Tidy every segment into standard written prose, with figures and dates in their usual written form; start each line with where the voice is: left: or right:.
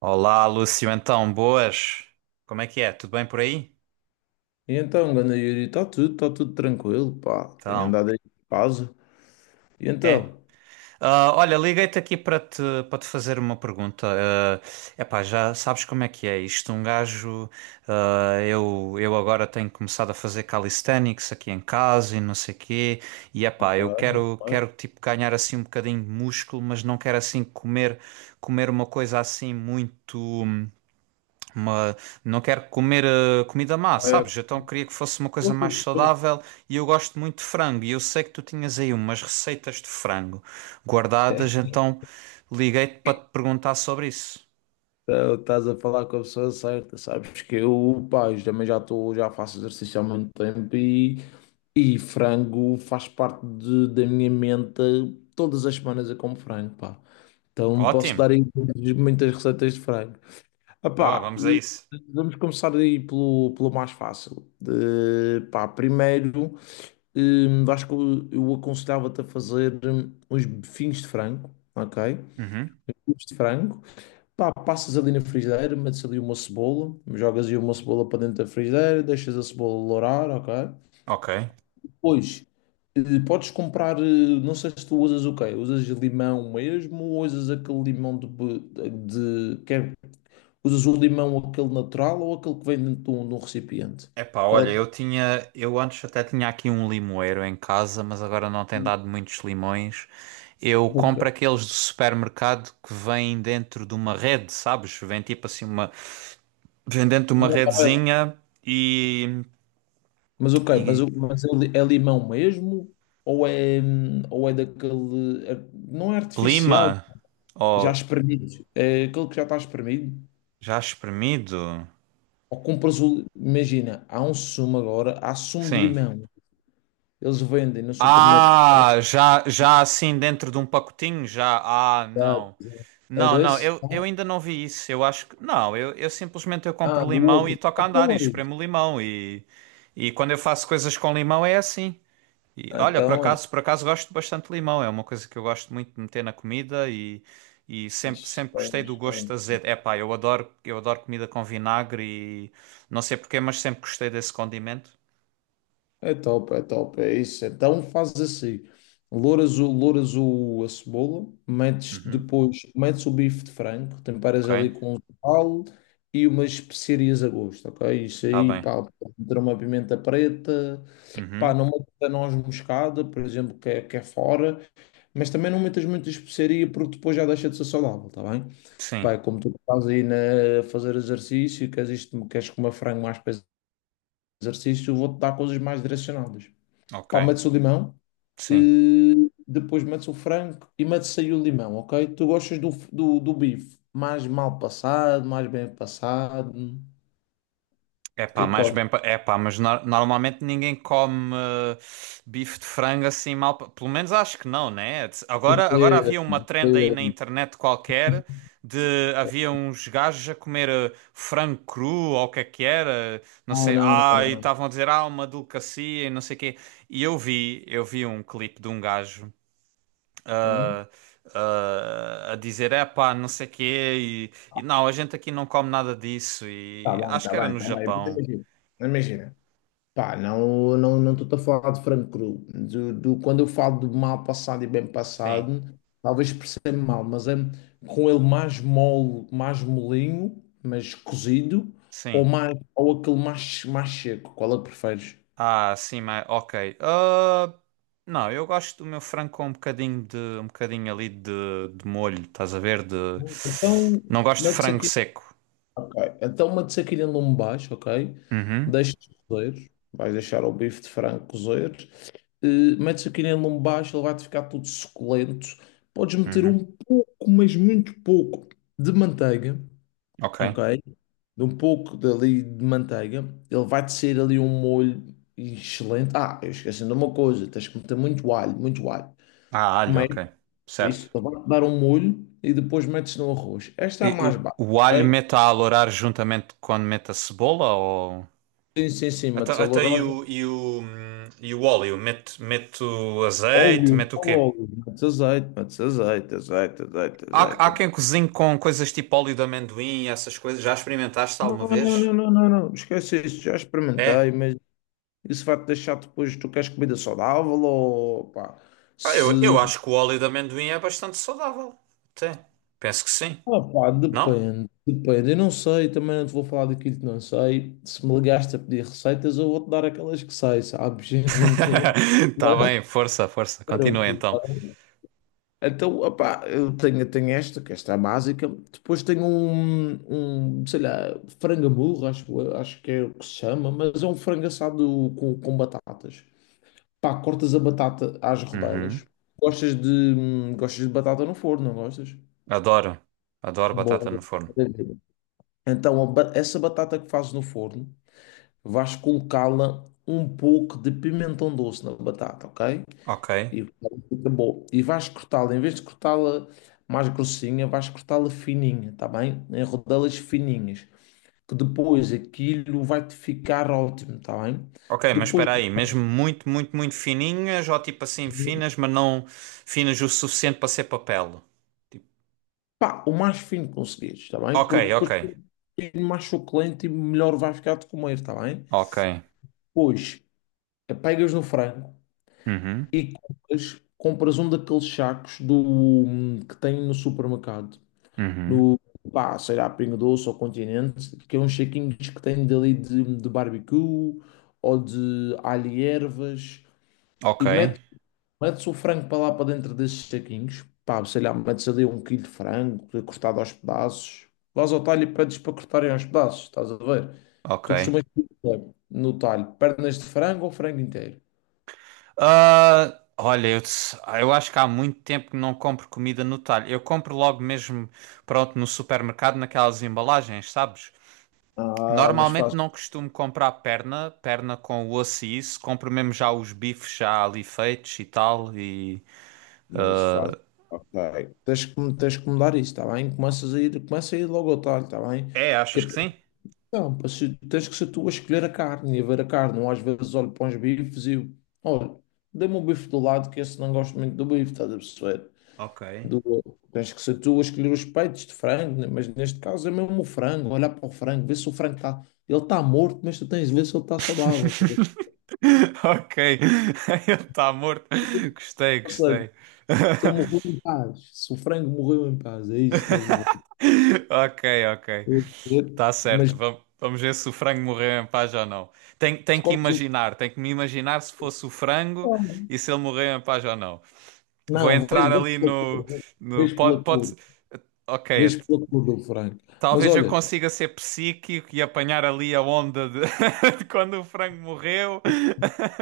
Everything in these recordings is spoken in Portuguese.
right: Olá, Lúcio, então, boas? Como é que é? Tudo bem por aí?
left: E então, ganda Yuri, está tudo tranquilo, pá. Tenho
right: Então,
left: andado aí de casa. E
right: é?
left: então?
right: Ah, olha, liguei-te aqui para te fazer uma pergunta. É epá, já sabes como é que é isto? Um gajo, eu agora tenho começado a fazer calisthenics aqui em casa e não sei quê. E epá,
left: Opa, opa,
right: quero tipo ganhar assim um bocadinho de músculo, mas não quero assim comer, comer uma coisa assim muito. Mas não quero comer comida má,
left: é,
right: sabes? Então queria que fosse uma coisa
left: opa.
right: mais saudável e eu gosto muito de frango. E eu sei que tu tinhas aí umas receitas de frango guardadas, então liguei-te para te perguntar sobre isso.
left: Então, estás a falar com a pessoa certa, sabes que eu, pá, eu também já faço exercício há muito tempo e frango faz parte da minha mente. Todas as semanas eu como frango, pá. Então posso
right: Ótimo!
left: dar aí muitas muitas receitas de frango. Ah,
right: Boa,
left: pá,
right: vamos a isso.
left: vamos começar aí pelo mais fácil. De, pá, primeiro. Acho que eu aconselhava-te a fazer uns bifinhos de frango, ok?
right: Uhum.
left: Bifinhos de frango, pá, passas ali na frigideira, metes ali uma cebola, jogas aí uma cebola para dentro da frigideira, deixas a cebola lourar, ok?
right: Ok.
left: Depois, eh, podes comprar, não sei se tu usas o quê? Usas limão mesmo ou usas aquele limão usas o limão aquele natural ou aquele que vem dentro de um recipiente?
right: Epá,
left: Qual é
right: olha,
left: que...
right: eu antes até tinha aqui um limoeiro em casa, mas agora não tem dado muitos limões. Eu
left: Ok.
right: compro aqueles do supermercado que vêm dentro de uma rede, sabes? Vem tipo assim uma, vendendo-te uma redezinha e,
left: Mas ok,
right: e
left: é limão mesmo? Ou é daquele. Não é artificial,
right: lima,
left: já
right: ou
left: espremido. É aquele que já está espremido.
right: já espremido,
left: Ou compras o. Imagina, há sumo de
right: sim.
left: limão. Eles vendem no supermercado.
right: Ah, já assim dentro de um pacotinho, já, ah, não.
left: É
right: Não,
left: desse?
right: eu ainda não vi isso, eu acho que, não, eu simplesmente eu
left: Ah,
right: compro
left: do
right: limão e
left: outro.
right: toco a andar e
left: Então é isso.
right: espremo limão e quando eu faço coisas com limão é assim. E olha,
left: Então é
right: por acaso gosto bastante de limão, é uma coisa que eu gosto muito de meter na comida e sempre,
left: isso.
right: sempre gostei do gosto azedo. Epá, eu adoro comida com vinagre e não sei porquê, mas sempre gostei desse condimento.
left: É top, é top, é isso. Então faz assim: louras a cebola, metes
right: Uhum,
left: depois, metes o bife de frango, temperas
right: ok,
left: ali com um sal e umas especiarias a gosto, ok? Isso
right: está
left: aí,
right: bem.
left: pá, pode meter uma pimenta preta, pá,
right: Uhum,
left: não metas a noz moscada, por exemplo, que é fora, mas também não metas muita especiaria porque depois já deixa de ser saudável, tá bem?
right: sim,
left: Pá, é como tu estás aí a fazer exercício, e queres comer frango mais para exercício, eu vou-te dar coisas mais direcionadas.
right: ok,
left: Pá, metes o limão,
right: sim.
left: depois metes o frango e metes aí o limão, ok? Tu gostas do bife mais mal passado, mais bem passado?
right: É
left: O que
right: pá,
left: é que
right: mais bem.
left: gostas?
right: É pá, mas normalmente ninguém come bife de frango assim mal. Pelo menos acho que não, né? Agora
left: Eh,
right: havia uma trend aí na
left: eh,
right: internet qualquer de havia uns gajos a comer frango cru ou o que é que era, não
left: Não,
right: sei.
left: não,
right: Ah,
left: não,
right: e
left: não.
right: estavam a dizer, ah, uma delicacia e não sei o quê. E eu vi um clipe de um gajo.
left: Hum?
right: ah, a dizer, é pá, não sei o quê, e não, a gente aqui não come nada disso,
left: Tá
right: e
left: bem,
right: acho
left: tá
right: que era
left: bem,
right: no
left: tá bem. Mas
right: Japão.
left: imagina, pá, não, não, não estou a falar de frango cru. Quando eu falo do mal passado e bem
right: Sim,
left: passado, talvez perceba mal, mas é com ele mais mole, mais molinho, mas cozido, ou,
right: sim.
left: mais, ou aquele mais seco, qual é que preferes?
right: Ah, sim, mas ok. Ah, não, eu gosto do meu frango com um bocadinho de um bocadinho ali de molho, estás a ver? De
left: Então,
right: não gosto de
left: metes
right: frango
left: aquilo,
right: seco.
left: ok. Então, metes aquilo em lume baixo, ok?
right: Uhum,
left: Deixa cozer, vais deixar o bife de frango cozer, metes aquilo em lombo baixo, ele vai-te ficar todo suculento. Podes meter
right: uhum.
left: um pouco, mas muito pouco, de manteiga,
right: Ok.
left: ok? De um pouco dali de manteiga. Ele vai-te sair ali um molho excelente. Ah, eu esqueci de uma coisa, tens que meter muito alho, muito alho.
right: Ah, alho,
left: Mas
right: ok. Certo.
left: isso, ele vai-te dar um molho e depois metes no arroz. Esta é a
right: E
left: mais
right: o,
left: básica,
right: o alho
left: ok?
right: mete a alourar juntamente quando mete a cebola ou
left: Tens em cima
right: até,
left: de sal
right: até
left: de
right: e
left: óleo,
right: o e o, e o óleo, mete o azeite,
left: óleo,
right: mete o quê?
left: óleo, metes azeite, azeite, azeite,
right: Há
left: azeite,
right: quem cozinhe com coisas tipo óleo de amendoim, essas coisas. Já experimentaste
left: não,
right: alguma
left: não, não,
right: vez?
left: não, não, não. Esquece isso, já experimentei,
right: É.
left: mas isso vai-te deixar depois, tu queres comida saudável ou pá,
right: Ah,
left: se...
right: eu acho que o óleo de amendoim é bastante saudável. Até. Penso que sim.
left: Ah, pá,
right: Não?
left: depende, depende. Eu não sei, também não te vou falar daquilo que não sei. Se me ligaste a pedir receitas, eu vou-te dar aquelas que sei, sabes? Não te
right: Tá
left: vou
right: bem, força, força.
left: dar
right: Continua
left: outras, tá
right: então.
left: bem? Então, opá, eu tenho esta, que esta é a básica. Depois tenho um, sei lá, frango à burro, acho que é o que se chama, mas é um frango assado com batatas. Pá, cortas a batata às rodelas.
right: Uhum.
left: Gostas de batata no forno, não gostas?
right: Adoro. Adoro batata
left: Bom.
right: no forno.
left: Então, essa batata que fazes no forno, vais colocá-la um pouco de pimentão doce na batata, ok?
right: Ok.
left: E fica bom. E vais cortá-la, em vez de cortá-la mais grossinha, vais cortá-la fininha, tá bem? Em rodelas fininhas, que depois aquilo vai-te ficar ótimo, tá bem?
right: Ok, mas
left: Depois,
right: espera aí. Mesmo muito, muito, muito fininhas ou tipo assim finas, mas não finas o suficiente para ser papel? Tipo,
left: pá, o mais fino que conseguires, está bem?
right: ok,
left: Porque
right: ok.
left: depois é mais suculento e melhor vai ficar de comer, está bem?
right: Ok.
left: Pois, pegas no frango
right: Uhum.
left: e compras um daqueles sacos que tem no supermercado.
right: Uhum.
left: No, pá, sei lá, Pingo Doce ou Continente, que é uns saquinhos que tem dali de barbecue ou de alho e ervas.
right: Ok.
left: E metes Metes o frango para lá para dentro desses saquinhos, pá, sei lá, metes ali um quilo de frango cortado aos pedaços, vais ao talho e pedes para cortarem aos pedaços, estás a ver? Tu
right: Ok.
left: costumas pedir no talho, pernas de frango ou frango inteiro?
right: Ah, olha, eu acho que há muito tempo que não compro comida no talho. Eu compro logo mesmo, pronto, no supermercado, naquelas embalagens, sabes?
left: Ah, mas
right: Normalmente
left: faz.
right: não costumo comprar perna com osso e isso. Compro mesmo já os bifes já ali feitos e tal. E...
left: Mas faz. Ok. Tens que mudar isso, está bem? Começa a ir logo ao talho, está bem?
right: É,
left: Que é
right: achas que
left: para-
right: sim?
left: não, para se- tens que ser tu a escolher a carne e a ver a carne. Não às vezes olho para uns bifes e eu, olha, dê-me um bife do lado, que esse não gosto muito do bife, estás a perceber?
right: Ok.
left: Do, Tens que ser tu a escolher os peitos de frango, né? Mas neste caso é mesmo o frango, olhar para o frango, ver se o frango está. Ele está morto, mas tu tens de ver se ele está saudável. Tá a ver?
right: Ok, ele está morto. Gostei,
left: Ou seja,
right: gostei.
left: se ele morreu em paz, se o frango morreu em paz, é isso, tens de ver.
right: Ok, ok.
left: Eu vou dizer,
right: Tá
left: mas
right: certo, vamos ver se o frango morreu em paz ou não.
left: escolhes o.
right: Tem que me imaginar se fosse o frango e se ele morreu em paz ou não. Vou
left: Não, vês,
right: entrar
left: vês
right: ali
left: pela
right: no,
left: cor,
right: no
left: vês
right: pode,
left: pela
right: pode,
left: cor,
right: ok,
left: vês pela cor do frango. Mas
right: talvez eu
left: olha,
right: consiga ser psíquico e apanhar ali a onda de, de quando o frango morreu.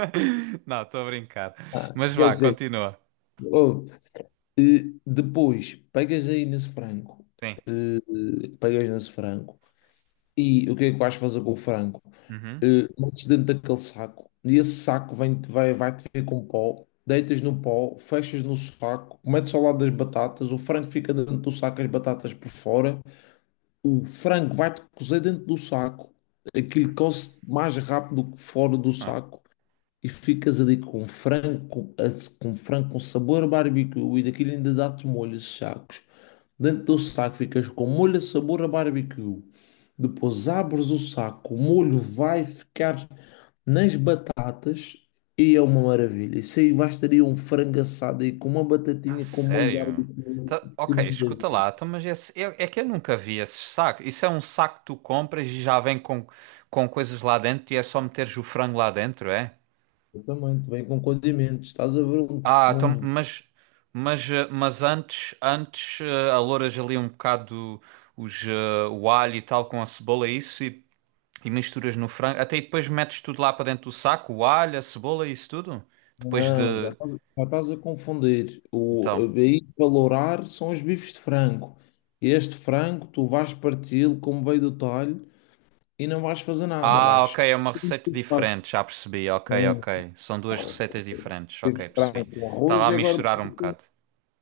right: Não, estou a brincar. Mas
left: quer
right: vá,
left: dizer,
right: continua.
left: ouve, depois pegas aí nesse frango,
right: Sim.
left: eh, pegas nesse frango. E o que é que vais fazer com o frango?
right: Uhum.
left: Metes dentro daquele saco. E esse saco vai-te ver com pó. Deitas no pó, fechas no saco, metes ao lado das batatas. O frango fica dentro do saco, as batatas por fora. O frango vai-te cozer dentro do saco. Aquilo coze mais rápido que fora do
right: Ah.
left: saco e ficas ali com frango com sabor a barbecue e daquilo ainda dá-te molhos sacos. Dentro do saco ficas com molho a sabor a barbecue. Depois abres o saco, o molho vai ficar nas batatas e é uma maravilha. Isso aí bastaria um frango assado aí com uma
right: Ah,
left: batatinha com molho de
right: sério?
left: barbecue.
right: Tá-
left: Que
right: ok,
left: maravilha.
right: escuta lá, então, mas esse, é que eu nunca vi esse saco. Isso é um saco que tu compras e já vem com coisas lá dentro e é só meteres o frango lá dentro, é?
left: Também, também com condimentos. Estás a ver onde,
right: Ah, então,
left: onde
right: mas, mas antes, antes alouras ali um bocado os, o alho e tal com a cebola e isso e misturas no frango. Até e depois metes tudo lá para dentro do saco, o alho, a cebola e isso tudo? Depois de...
left: não, já estás a confundir. O a
right: Então...
left: BI valorar são os bifes de frango. Este frango tu vais parti-lo como veio do talho e não vais fazer nada.
right: Ah,
left: Vais
right: ok, é uma receita
left: chupar.
right: diferente, já percebi. Ok,
left: Sim,
right: ok. São
left: tá
right: duas
left: bom.
right: receitas diferentes,
left: Bifes
right: ok,
left: de frango
right: percebi.
left: com
right: Estava
left: arroz
right: a
left: e agora
right: misturar um bocado.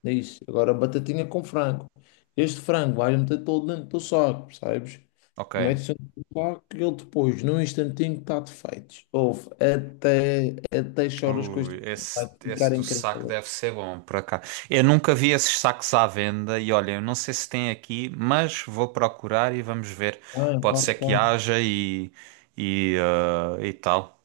left: é isso. Agora batatinha com frango. Este frango vais meter todo dentro do saco, percebes?
right: Ok.
left: Metes dentro do saco e ele depois, num instantinho, está-te feito. Ouve, até choras com este
right: Ui,
left: frango. Vai
right: esse
left: ficar
right: do saco
left: incrível.
right: deve ser bom, por acaso. Eu nunca vi esses sacos à venda e olha, eu não sei se tem aqui, mas vou procurar e vamos ver.
left: Ah,
right: Pode ser
left: claro que
right: que haja e, ah, e tal.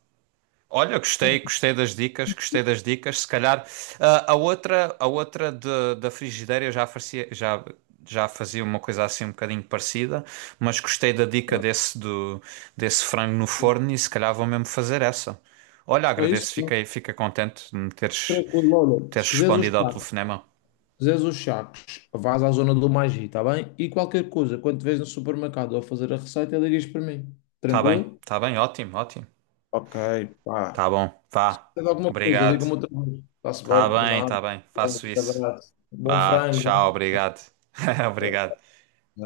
right: Olha, gostei,
left: está.
right: gostei das dicas, gostei das dicas. Se calhar, ah, a outra da frigideira eu já fazia, já, já fazia uma coisa assim um bocadinho parecida, mas gostei da dica desse do desse frango no forno e se calhar vou mesmo fazer essa. Olha,
left: É isso?
right: agradeço, fiquei contente de me
left: Tranquilo, olha, se
right: teres
left: quiseres os
right: respondido ao
left: sacos,
right: telefonema.
left: se quiseres os sacos, vais à zona do Magi, está bem? E qualquer coisa, quando te vês no supermercado a fazer a receita, ligas para mim. Tranquilo?
right: Tá bem, ótimo, ótimo.
left: Ok, pá.
right: Tá bom,
left: Se
right: vá.
left: tens alguma coisa,
right: Obrigado.
left: liga-me outra vez. Está-se bem, de nada.
right: Tá bem, faço
left: Um
right: isso.
left: abraço. Bom
right: Vá, tchau,
left: frango,
right: obrigado. Obrigado.
left: né?